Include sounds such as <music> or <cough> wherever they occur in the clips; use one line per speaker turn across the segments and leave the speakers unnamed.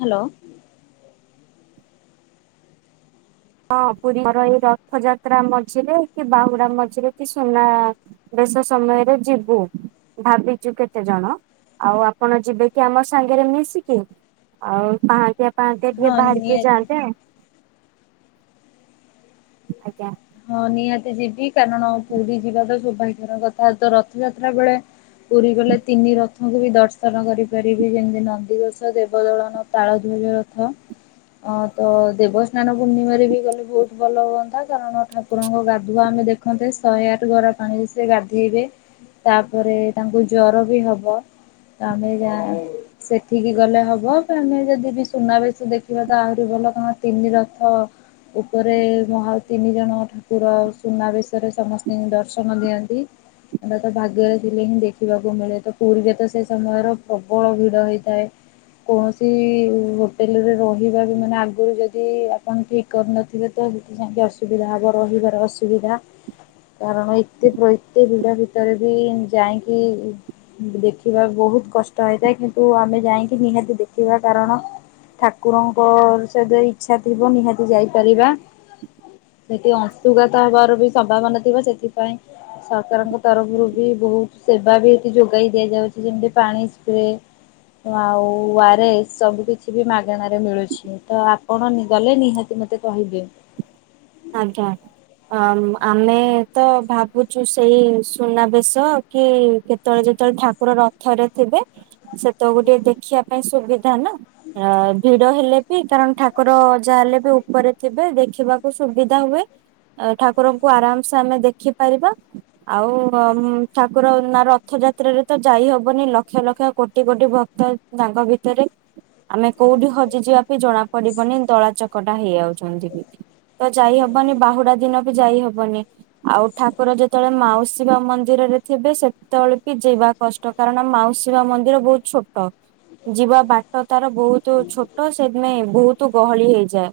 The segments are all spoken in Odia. ହାଲୋ।
ହଁ ପୁରୀ ପର ଏଇ ରଥଯାତ୍ରା ମଝିରେ କି ବାହୁଡ଼ା ମଝିରେ କି ସୁନା ବେଶ ସମୟରେ ଯିବୁ ଭାବିଚୁ କେତେ ଜଣ। ଆଉ ଆପଣ ଯିବେ କି ଆମ ସାଙ୍ଗେରେ ମିଶିକି? ଆଉ ପାହାନ୍ତିଆ ପାହାନ୍ତିଆ
ହଁ
ଟିକେ ବାହାରିକି
ନିହାତି
ଥାଆନ୍ତେ ଆଉ। ଆଜ୍ଞା।
ହଁ ନିହାତି ଯିବି କାରଣ ପୁରୀ ଯିବା ତ ସୌଭାଗ୍ୟର କଥା ତ ରଥଯାତ୍ରା ବେଳେ ପୁରୀ ଗଲେ ତିନି ରଥଙ୍କୁ ବି ଦର୍ଶନ କରି ପାରିବି ଯେମିତି ନନ୍ଦିଘୋଷ ଦେବଦଳନ ତାଳଧ୍ୱଜ ର ଥ ଅଁ ତ ଦେବସ୍ନାନ ପୂର୍ଣ୍ଣିମାରେ ବି ଗଲେ ଭୋଉତ୍ ଭଲ ହୁଅନ୍ତା କାରଣ ଠାକୁରଙ୍କ ଗାଧୁଆ ଆମେ ଦେଖନ୍ତେ ଶହେ ଆଠ ଗରା ପାଣିରେ ସେ ଗାଧେଇବେ। ତାପରେ ତାଙ୍କୁ ଜର ବି ହବ ତ ଆମେ ଯାଁ ସେଠିକି ଗଲେ ହବ କା ଆମେ ଯଦି ବି ସୁନାବେଶ ଦେଖିବା ତ ଆହୁରି ଭଲ କଣ ତିନି ରଥ ଉପରେ ମହା ଆଉ ତିନି ଜଣ ଠାକୁର ସୁନାବେଶରେ ସମସ୍ତିଙ୍କୁ ଦର୍ଶନ ଦିଅନ୍ତି। ଏଟା ତ ଭାଗ୍ୟରେ ଥିଲେ ହିଁ ଦେଖିବାକୁ ମିଳେ ତ ପୁରୀରେ ତ ସେ ସମୟର ପବଳ ଭିଡ଼ ହେଇଥାଏ। କୌଣସି ହୋଟେଲରେ ରହିବା ବି ମାନେ ଆଗୁରୁ ଯଦି ଆପଣ ଠି କରନଥିବେ ତ ସେଠି ଯାଇଁକି ଅସୁବିଧା ହବ ରହିବାର ଅସୁବିଧା। କାରଣ ଏତେ ପ୍ର ଏତେ ଭିଡ଼ ଭିତରେ ବି ଯାଇଁକି ଦେଖିବା ବୋହୁତ କଷ୍ଟ ହେଇଥାଏ କିନ୍ତୁ ଆମେ ଯାଇଁକି ନିହାତି ଦେଖିବା କାରଣ ଠାକୁରଙ୍କର ସେ ତ ଇଚ୍ଛା ଥିବ ନିହାତି ଯାଇପାରିବା। ସେଠି ଅଂଶୁଘାତ ହବାର ବି ସମ୍ଭାବନା ଥିବ ସେଥିପାଇଁ ସରକାରଙ୍କ ତରଫରୁ ବି ବୋହୁତ ସେବା ବି ଏଠି ଯୋଗାଇ ଦିଆଯାଉଛି ଯେମତି ପାଣି ସ୍ପ୍ରେ। ତ ଆଉ ଓ ଆର୍ ଏସ୍ ସବୁ କିଛି ବି ମାଗେଣାରେ ମିଳୁଛି। ତ ଆପଣ ନି ଗଲେ ନିହାତି ମତେ କହିବେ।
ଆଜ୍ଞା। ଅମ୍ ଆମେ ତ ଭାବୁଚୁ ସେଇ ସୁନାବେଶ କି କେ ତଳେ ଯେତଳେ ଠାକୁର ରଥରେ ଥିବେ ସେତେକୁ ଟିକେ ଦେଖିବା ପାଇଁ ସୁବିଧା ନା। ଅଁ ଭିଡ଼ ହେଲେ ବି କାରଣ ଠାକୁର ଯାହା ହେଲେ ବି ଉପରେ ଥିବେ ଦେଖିବା ଉ ସୁବିଧା ହୁଏ ଅ ଠାକୁରଙ୍କୁ ଆରାମସେ ଆମେ ଦେଖିପାରିବା। ଆଉ ଉଁ ଠାକୁର ନା ରଥଯାତ୍ରାରେ ତ ଯାଇ ହବନି ଲକ୍ଷ ଲକ୍ଷ କୋଟି କୋଟି ଭକ୍ତ ତାଙ୍କ ଭିତରେ ଆମେ କୋଉଠି ହଜିଯିବା ବି ଜଣା ପଡ଼ିବନି ଦଳା ଚକଟା ହେଇଆଉଛନ୍ତି ବି। ତ ଯାଇ ହବନି ବାହୁଡ଼ା ଦିନ ବି ଯାଇ ହବନି। ଆଉ ଠାକୁର ଯେତଳେ ମାଉସୀ ମା ମନ୍ଦିରରେ ଥିବେ ସେତଳେ ବି ଯିବା କଷ୍ଟ କାରଣ ମାଉସୀ ମା ମନ୍ଦିର ବୋହୁତ ଛୋଟ। ଯିବା ବାଟ ତାର ବୋହୁତୁ ଛୋଟ ସେଦମେ ବୋହୁତୁ ଗହଳି ହେଇଯାଏ।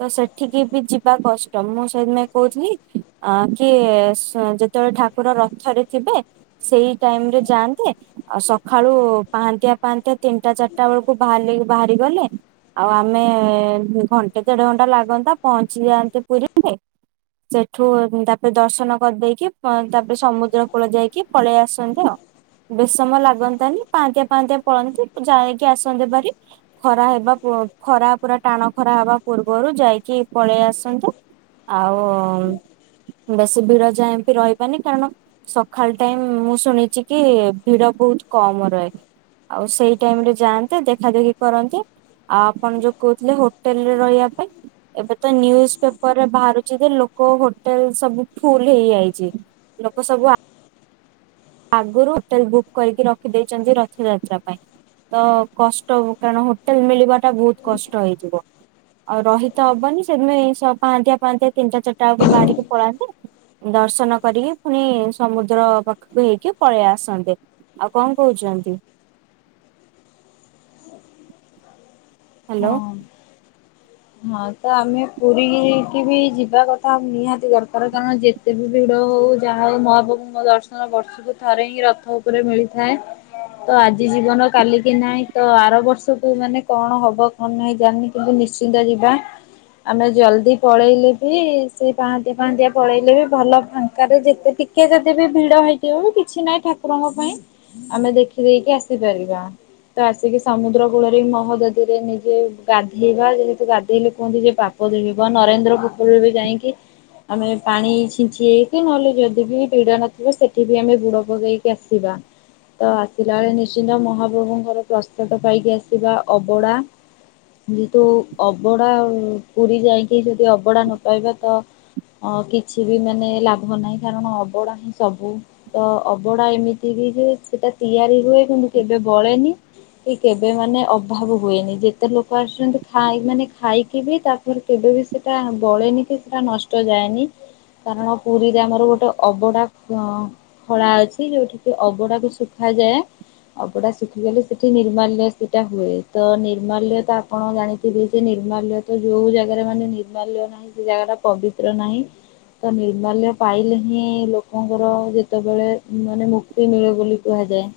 ତ ସେଠିକି ବି ଯିବା କଷ୍ଟ ମୁଁ ସେଇଥିନାଇ କହୁଥିଲି ଅ କି ସ୍ ଯେତଳେ ଠାକୁର ରଥରେ ଥିବେ ସେଇ ଟାଇମ୍ ରେ ଯାଆନ୍ତେ ଆଉ ସଖାଳୁ ପାହାନ୍ତିଆ ପାହାନ୍ତିଆ ତିନିଟା ଚାରିଟା ବେଳୁକୁ ବାହାରଲେଗି ବାହାରି ଗଲେ ଆଉ ଆମେ ଘଣ୍ଟେ ଦେଢ଼ ଘଣ୍ଟା ଲାଗନ୍ତା ପହଞ୍ଚି ଯାଆନ୍ତେ ପୁରୀରେ। ସେଠୁ ତାପରେ ଦର୍ଶନ କରିଦେଇକି ପ ତାପରେ ସମୁଦ୍ର କୂଳ ଯାଇକି ପଳେଇ ଆସନ୍ତେ ଅ। ବେଶି ସମୟ ଲାଗନ୍ତାନି ପାଆଁନ୍ତିଆ ପାଆଁନ୍ତିଆ ପଳାନ୍ତି ଯାଇକି ଆସନ୍ତେ ବାରି। ଖରା ହେବା ପୁ ଖରା ପୁରା ଟାଣ ଖରା ହେବା ପୂର୍ବରୁ ଯାଇକି ପଳି ଆସନ୍ତେ। ଆଉ ବେଶୀ ଭିଡ ଯାଏଁ ବି ରହିବାନି କାରଣ ସକାଳ ଟାଇମ୍ ମୁଁ ଶୁଣିଚି କି ଭିଡ ବହୁତ୍ କମ ରହେ। ଆଉ ସେଇ ଟାଇମ୍ ରେ ଯାଆନ୍ତେ, ଦେଖା ଦେଖି କରନ୍ତେ। ଆଉ ଆପଣ ଯୋଉ କହୁଥିଲେ ହୋଟେଲ୍ ରେ ରହିବା ପାଇଁ ଏବେ ତ ନ୍ୟୁଜ୍ ପେପର ରେ ବାହାରୁଚି ଯେ ଲୋକ ହୋଟେଲ୍ ସବୁ ଫୁଲ ହେଇଯାଇଚି। ଲୋକ ସବୁ ଆ ଆଗରୁ ହୋଟେଲ୍ ବୁକ୍ କରିକି ରଖି ଦେଇଚନ୍ତି ରଥଯାତ୍ରା ପାଇଁ। ତ କଷ୍ଟ ହବ କାରଣ ହୋଟେଲ୍ ମିଳିବା ଟା ବହୁତ୍ କଷ୍ଟ ହେଇଯିବ। ଆଉ ରହିତ ହବନି ସେଇଥିପାଇଁ ସବୁ ପାଆଁନ୍ତିଆ ପାଆଁନ୍ତିଆ ତିନିଟା ଚାରିଟା ବେଳକୁ ବାହାରିକି ପଳାନ୍ତି। ଦର୍ଶନ କରିକି ପୁଣି ସମୁଦ୍ର ପା ଖେ ହେଇକି ପଳି ଆସନ୍ତେ ଆଉ କଣ କହୁଚନ୍ତି? ହ୍ୟାଲୋ।
ହଁଂ। ହଁ ତ ଆମେ ପୁରୀ କି ବି ଯିବା କଥା ନିହାତି ଦରକାର କାରଣ ଯେ ଯେତେ ଭିଡ ହୋଉ ଯାହା ହୋଉ ମହାପଭୁଙ୍କ ଦର୍ଶନ ବର୍ଷକୁ ଥରେ ହିଁ ରଥ ଉପରେ ମିଳିଥାଏ। ତ ଆଜି ଜୀବନ କାଲି କି ନାହିଁ ତ ଆର ବର୍ଷକୁୁ ମାନେ କଣ ହବ ହବ କନ୍ ନାଇଁ ଜାଣିନି କିନ୍ତୁ ନିଶ୍ଚିନ୍ତ ଯିବା। ଆମେ ଜଲଦି ପଳେଇଲେ ବି ସେଇ ପାଆଁନ୍ତିଆ ପାଆଁନ୍ତିଆ ପଳେଇଲେ ବି ଭଲ ଫାଙ୍କାରେ ଯେତେ ଟି କିଏ ଯଦି ବି ଭିଡ ହେଇଥିବ କିଛି ନାହିଁ ଠାକୁରଙ୍କ ପାଇଁ ଆମେ ଦେଖି ଦେଇକି ଆସିପାରିବା ତ ଆସିକି ସମୁଦ୍ର କୂଳରେ ମହୋଦଧି ରେ ନିଜେ ଗାଧେଇବା ଯେହେତୁ ଗାଧେଇଲେ କୁହନ୍ତି ଯେ ପାପ ଧୋଇହବ ନରେନ୍ଦ୍ର ପୋଖରିରେ ଯାଇଁକି ଆମେ ପାଣି ଛିଞ୍ଚି ହେଇକି ନହେଲେ ଯଦି ବି ଭୀଡ ନଥିବ ସେଠି ବି ଆମେ ବୁଡ ପକେଇକି ଆସିବା। ତ ଆସିଲା ବେଳେ ନିଶ୍ଚିନ୍ତ ମହାପ୍ରଭୁଙ୍କର ପ୍ରଶାଦ ପାଇକି ଆସିବା। ଅବଡ଼ା ଯେହେତୁ ଅବଡ଼ା ପୁରୀ ଯାଇକି ଯଦି ଅବଡ଼ା ନ ପାଇବା ତ ଅ କିଛି ବି ମାନେ ଲାଭ ନାହିଁ କାରଣ ଅବଡ଼ା ହିଁ ସବୁ। ତ ଅବଡ଼ା ଏମିତି ବି ଯେ ସେଟା ତିଆରି ହୁଏ କିନ୍ତୁ କେବେ ବଳେନି। ଠିକ୍ ଏବେ ମାନେ ଅ ଅଭାବ ହୁଏନି ଯେତେ ଲୋକ ଆସନ୍ତୁ ଖାଇ ମାନେ ଖାଇକି ବି ତାପରେ କେବେ ବି ସ ସେଟା ବଳେନି କି ସେଟା ନଷ୍ଟ ଯାଏନି। କାରଣ ପୁରୀରେ ଆମର ଗୋଟେ ଅବଡ଼ା ଖୋଳା ଅଛି ଯୋଉଠିିକି ଅବଡାକୁ ଶୁଖାଯାଏ। ଅବଡ଼ା ଶୁଖିଗଲେ ସେଠି ନିର୍ମାଲ୍ୟ ସେଟା ହୁଏ। ତ ନିର୍ମାଲ୍ୟ ତ ଆପଣ ଜାଣିଥିବେ ଯେ ନିର୍ମାଲ୍ୟ ତ ଯୋଉ ଜାଗାରେ ମାନେ ନିର୍ମାଲ୍ୟ ନାହିଁ। ସେ ଜାଗା ଟା ପବିତ୍ର ନାହିଁ। ତ ନିର୍ମାଲ୍ୟ ପାଇଲେ ହିଁ ଲୋକଙ୍କର ଯେତେବେଳେ ମାନେ ମୁକ୍ ସେ ମିଳେ ବୋଲି କୁହାଯାଏ।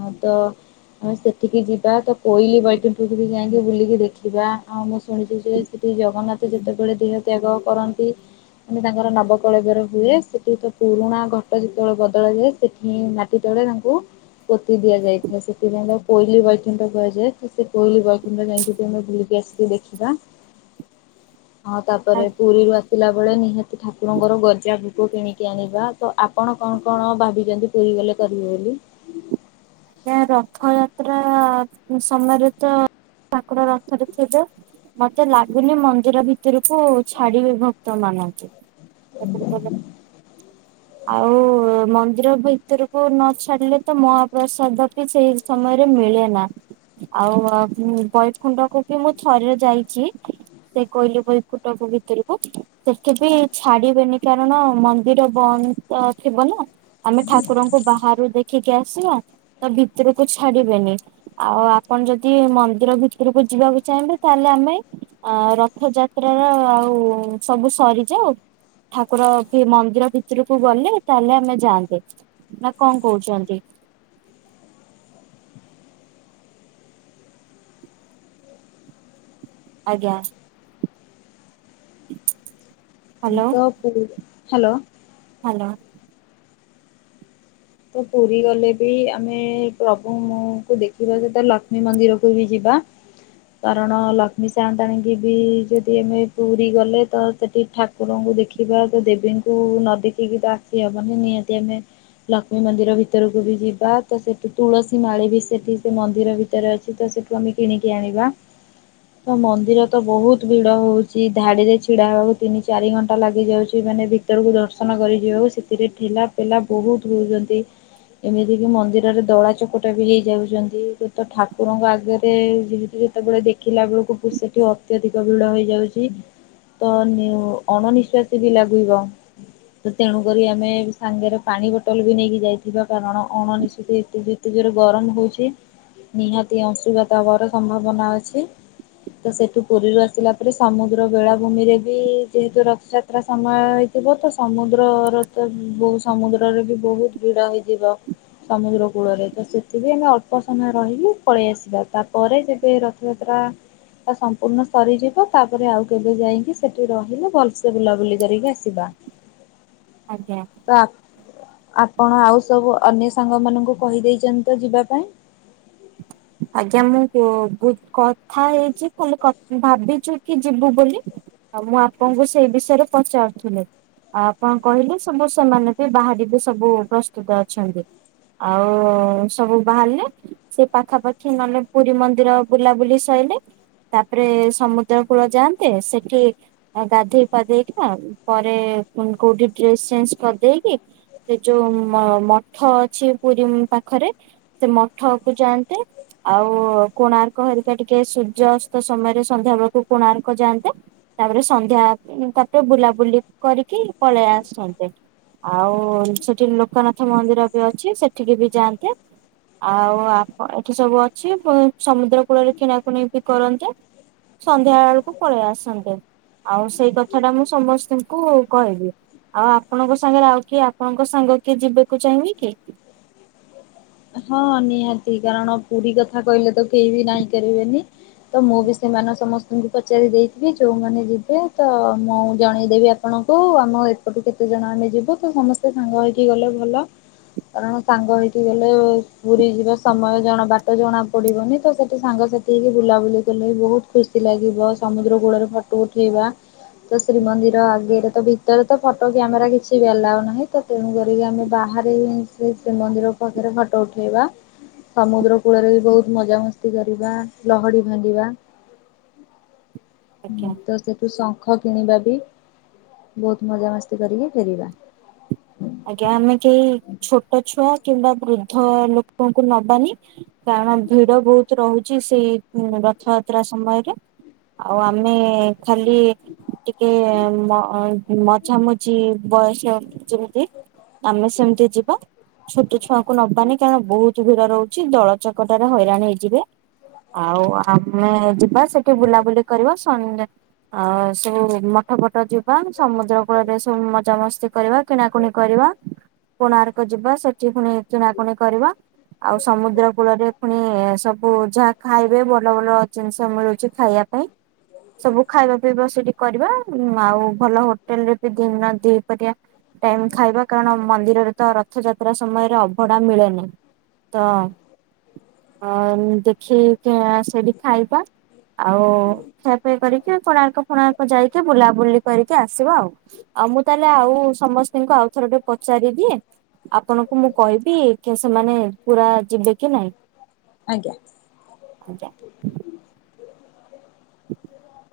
ମଦ ଆମେ ସେଠିକି ଯିବା ତ କୋଇଲି <unintelligible> ଯାଇଁକି ବୁଲିକି ଦେଖିବା ଆଉ ମୁଁ ଶୁଣିଚି ଯେ ସେଠି ଜଗନ୍ନାଥ ଯେତେବେଳେ ଦେହ ତ୍ୟାଗ କରନ୍ତି। ଯେ ତାଙ୍କର ନବକଳେବର ହୁଏ ସେଠି ତ ପୁରୁଣା ଘଟ ଯେତେବେଳେ ବଦଳାଯାଏ ସେଠି ନାଁ ଯେତେବେଳେ ତାଙ୍କୁ ପୋତି ଦିଆଯାଇଥାଏ ସେଥିପାଇଁ ତାକୁ କୋଇଲି ବୈକୁଣ୍ଠ କୁହାଯାଏ। ସେ ସେ କୋଇଲି ବୈକୁଣ୍ଠ ଯାଇଙ୍କି କେବେ ଆମେ ବୁଲିକି ଆସିକି ଦେଖିବା। ଆଉ ତାପରେ ପୁରୀ ରୁ ଆ ଥିଲାବେଳେ ନିହାତି ଠାକୁରଙ୍କର ଗଜା ଭୋକ କିଣିକି ଆଣିବା ତ ଆପଣ କଣ କଣ ଭାବିଛନ୍ତି? ପୁରୀ ଗଲେ କରିବେ ବୋଲି?
ଆଜ୍ଞା ରଥଯାତ୍ରା ସମୟରେ ତ ଠାକୁର ରଥରେ ଥିବେ ମତେ ଲାଗୁନି ମନ୍ଦିର ଭିତରକୁ ଛାଡିବେ ଭକ୍ତ ମାନଙ୍କୁ। ଆଉ ମନ୍ଦିର ଭିତରକୁ ନଛାଡିଲେ ତ ମହାପ୍ରସାଦ ବି ସେଇ ସମୟରେ ମିଳେ ନା। ଆଉ ବୈଖୁଣ୍ଡକୁ ବି ମୁଁ ଥରେ ଯାଇଛି। ସେ କୋଇଲି ବୈକୁଣ୍ଠ <unintelligible> ଭିତରକୁ। ସେଠି ବି ଛାଡିବେନି କାରଣ ମନ୍ଦିର ବନ୍ଦ ତ ଥିବ ନା ଆମେ ଠାକୁରଙ୍କୁ ବାହାରୁ ଦେଖି ଠିକେ ଆସିବା ତା ଭିତରକୁ ଛାଡିବେନି। ଆଉ ଆପଣ ଯଦି ମନ୍ଦିର ଭିତରକୁ ଯିବାକୁ ଚାହିଁବେ ତାହେଲେ ଆମେ ଆ ରଥଯାତ୍ରାର ଆଉ ସବୁ ସରିଯାଉ ଠାକୁର ମନ୍ଦିର ଭିତରୁ ତୁ ଗଲେ ତାହେଲେ ଆମେ ଯାଆନ୍ତେ ନା କଣ କହୁଛନ୍ତି? ଆଜ୍ଞା। ହ୍ୟାଲୋ
ତ <unintelligible> ହ୍ୟାଲୋ
ହ୍ୟାଲୋ।
ତ ପୁରୀ ଗଲେ ବି ଆମେ ପ୍ରଭୁ କ ଦେଖିବା ସେ ତା ଲକ୍ଷ୍ମୀ ମନ୍ଦିରକୁ ବି ଯିବା। କାରଣ ଲକ୍ଷ୍ମୀ ସାରଣୀ ଙ୍କୁ ବି ଯଦି ଆମେ ପୁରୀ ଗଲେ ତ ସେଠି ଠା ଠାକୁରଙ୍କୁ ଦେଖିବା ତ ଦେବୀଙ୍କୁ ନ ଦେଖିକି ତ ଆସିହବନି, ନିହାତି ଆମେ ଲକ୍ଷ୍ମୀ ମନ୍ଦିର ଭିତରକୁ ବି ଯିବା ତ ସେଠୁ ତୁଳସୀ ମାଳି ବି ସେଠି ସେ ମନ୍ଦିର ଭିତରେ ଅଛି ତ ସେଠୁ ତମେ କିଣିକି ଆଣିବା। ତ ମନ୍ଦିର ତ ବହୁତ ଭିଡ ହଉଛି ଧାଡିରେ ଛିଡା ହେବାକୁ ତିନି ଚାରି ଘଣ୍ଟା ଲାଗି ଯାଉଛି, ମାନେ ଭିତରକୁ ଦର୍ଶନ କରି ଯି <unintelligible> ସେଥିରେ ଠଲାପଲା ବହୁତ ହଉ <unintelligible> ଏମିତିକି ମନ୍ଦିରରେ ଦଳା ଚକଟା ବି ହେଇଯାଉଛନ୍ତି, ତ ଠାକୁରଙ୍କ ଆଗରେ ଯେମିତି ସେତେବେଳେ ଦେଖିଲା ବେଳକୁକୁ ସେଠୁ ଅତ୍ୟଧିକ ଭିଡ ହେଇଯାଉଛି। ତ ଅଣନିଶ୍ଵାସୀ ବି ଲାଗିବ। ତ ତେଣୁ କରି ଆମେ ସାଙ୍ଗରେ ପାଣି ବୋ ବୋଟଲ ବି ନେଇକି ଯାଇଥିବା କାରଣ ଅଣ <unintelligible> ଯେତେ ଜୋରେ ଗରମ ହୋଉଛି। ନିହାତି ଅଂଶୁଘାତ ହବାର ସମ୍ଭାବନା ଅଛି। ତ ସେଠୁ ପୁରୀରୁ ଆସିଲା ପରେ ସମୁଦ୍ର ବେଳାଭୂମି ରେ ବି ଯେହେତୁ ରା <unintelligible> ସମୟ ହେଇଥିବ ତ ସମୁଦ୍ରର ତ ବହୁ ସମୁଦ୍ରରେ ବି ବୋହୁତ ଭିଡ ହେଇଯିବ। ସମୁଦ୍ର କୂଳରେ ତ ସେଥିପି ଆମେ ଅଳ୍ପ ସମୟ ରହିକି ପଳେଇ ଆସିବା, ତାପରେ ଯେବେ ର <unintelligible> ତା ସମ୍ପୂର୍ଣ୍ଣ ସରିଯିବ ତାପରେ ଆଉ କେବେ ଯାଇକି ସେଠି ରହିଲେ ଭଲସେ ବୁଲାବୁଲି କରିକି ଆସିବା।
ଆଜ୍ଞା।
<unintelligible> ଆପଣ ଆଉ ସବୁ ଅନ୍ୟ ସାଙ୍ଗ ମାନଙ୍କୁ କହିଦେଇଛନ୍ତି ତ ଯିବା ପାଇଁ?
ଆଜ୍ଞା ମୁଁ କଥା ବୁ କ କଥା ହେଇଛି ଖାଲି ଭାବିଛୁ କି ଯିବୁ ବୋଲି ଆଉ ମୁଁ ଆପଣଙ୍କୁ ସେଇ ବିଷୟରେ ପଚାରୁଥିଲି। ଆ ଆପଣ କହିଲେ ସବୁ ସେମାନେ ବି ବାହାର ବି ସବୁ ପ୍ରସ୍ତୁତ ଅଛନ୍ତି। ଆଉ ସବୁ ବାହାରିଲେ ସେ ପାଖାପାଖି କି ନହେଲେ ପୁରୀ ମନ୍ଦିର ବୁଲାବୁଲି ସଇଲେ ତାପରେ ସମୁଦ୍ର କୂଳ ଯାଆନ୍ତେ ସେଠି ଆ ଗାଧେଇ ପଧେଇକିନା ପରେ ଫୁଣି କୋଉଠି ଡ୍ରେସ ଚେଞ୍ଜ କରିଦେଇକି ସେ ଯୋଉ ମ-ମଠ ଅଛି ପୁରୀ ପାଖରେ ସେ ମଠକୁ ଯାଆନ୍ତେ। ଆଉ କୋଣାର୍କ ହେରିକା ଟିକେ ସୂର୍ଯସ୍ତ ସମୟରେ ସନ୍ଧ୍ୟା ବେଳକୁ କୋଣାର୍କ ଯାଆନ୍ତେ। ତାପରେ ସନ୍ଧ୍ୟା ତାପରେ ବୁଲାବୁଲି କରିକି ପଳେଇ ଆସନ୍ତେ। ଆଉ ସେଠି ଲୋକନାଥ ମନ୍ଦିର ବି ଅଛି ସେଠିକି ବି ଯାଆନ୍ତେ। ଆଉ ଆପ ଏଠି ସବୁ ଅଛି ସମୁଦ୍ର କୂଳରେ କିଣାକୁଣି ବି କରନ୍ତେ। ସନ୍ଧ୍ୟା ବେଳକୁ ପଳେଇ ଆସନ୍ତେ। ଆଉ ସେଇ କଥା ଟା ମୁଁ ସମସ୍ତଙ୍କୁ କହିବି। ଆଉ ଆପଣଙ୍କ ସାଙ୍ଗରେ ଆଉ କିଏ ଆପଣଙ୍କ ସାଙ୍ଗ କିଏ ଯିବାକୁ ଚାହିଁବେ କି?
ହଁ ନିହାତି କାରଣ ପୁରୀ କଥା କହିଲେ ତ କେହି ବି ନାଇଁ କରିବେନି। ତ ମୁଁ ବି ସେମାନେ ସମସ୍ତଙ୍କୁ ପଚାରି ଦେଇଥିବି ଯୋଉମାନେ ଯିବେ ତ ମୁଁ ଜଣେଇଦବି ଆପ୍ ଆପଣଙ୍କୁ ଆମ ଏପଟୁ କେତେ ଜଣ ଆମେ ଯିବୁ ତ ସମସ୍ତେ ସାଙ୍ଗ ହେଇକି ଗଲେ ଭଲ। କାରଣ ସାଙ୍ଗ ହେଇକି ଗଲେ ପୁରୀ ଯିବା ସମୟ ଜଣା ବାଟ ଜଣା ପଡିବନି ତ ସେଠି ସାଙ୍ଗ ସାଥି ହେଇକି ବୁଲାବୁଲି କଲେ ବି ବୋହୁତ ଖୁସି ଲାଗିବ ସମୁଦ୍ର କୂଳରେ ଫଟୋ ଉଠେଇବା। ତ ଶ୍ରୀମନ୍ଦିର ଆଗେଇରେ ତ ଭିତରେ ତ ଫଟୋ କ୍ୟାମେରା କିଛି ବି ଆଲାଉ ନାହିଁ ତ ତେଣୁ କରିକି ଆମେ ବାହାରେ ହି ସେ ଶ୍ରୀମନ୍ଦିର ପାଖରେ ଫଟୋ ଉଠୋ ଇବା ସମୁଦ୍ର କୂଳରେ ବି ବୋହୁତ ମଜାମସ୍ତି କରିବା ଲହଡ଼ି ଭାଙ୍ଗିବା। ହୁଁ
ଆଜ୍ଞା
ତ ସେଠୁ ଶଙ୍ଖ କିଣିବା ବି ବୋହୁତ ମଜାମସ୍ତି କରିକି ଫେରିବା।
ଆଜ୍ଞା ଆମେ କେହି ଛୋଟ ଛୁଆ କିମ୍ବା ବୃଦ୍ଧ ଲୋକଙ୍କୁ ନବାନି। କାରଣ ଭିଡ ବୋହୁତ ରୋହୁଚି ସେଇ ରଥଯାତ୍ରା ସମୟରେ। ଆଉ ଆମେ ଖାଲି ଟିକେ ମ ମଝାମୁଝି ବୟସ ଯେମିତି ଆମେ ସେମିତି ଯିବା। ଛୋଟ ଛୁଆଙ୍କୁ ନବାନି କାରଣ ବୋହୁତ ଭିଡ ରୋହୁଚି ଦଳା ଚକଟାରେ ହଇରାଣ ହେଇଯିବେ। ଆଉ ଆମେ ଯିବା ସେଠି ବୁଲାବୁଲି କରିବା ସଣ୍ଡେ ଆଉ ସବୁ ମଠ ଫଟ ଯିବା ସମୁଦ୍ର କୂଳରେ ସବୁ ମଜାମସ୍ତି କରିବା କିଣାକୁଣି କରିବା କୋଣାର୍କ ଯିବା ସେଠି ଫୁଣି କିଣାକୁଣି କରିବା। ଆଉ ସମୁଦ୍ର କୂଳରେ ଫୁଣି ସବୁ ଯାହା ଖାଇବେ ଭଲ ଭଲ ଜିନିଷ ମିଳୁଚି ଖାଇଆ ପାଇଁ ସବୁ ଖାଇବା ପିଇବା ସେଠି କରିବା ଆଉ ଭଲ ହୋଟେଲ ରେ ବି ଦିନ ଦିପହରିଆ ଟାଇମ ଖାଇବା କାରଣ ମନ୍ଦିରରେ ତ ରଥଯାତ୍ରା ସମୟରେ ଅଭଢା ମିଳେନି ତ ଅ ଦେଖେଇ କି ସେଠି ଖାଇବା ଆଉ ଖିଆ ପିଆ କରିକି କୋଣାର୍କ ଫୋଣାର୍କ ଯାଇକି ବୁଲାବୁଲି କରିକି ଆସିବା ଆଉ। ଆଉ ମୁଁ ତାହେଲେ ଆଉ ସମସ୍ତଙ୍କୁ ଆଉଥର ଟେ ପଚାରି ଦିଏ ଆପଣଙ୍କୁ ମୁଁ କହିବି କି ସେମାନେ ପୁରା ଯିବେ କି ନାଇଁ।
ଆଜ୍ଞା।
ଆଜ୍ଞା। <inaudible>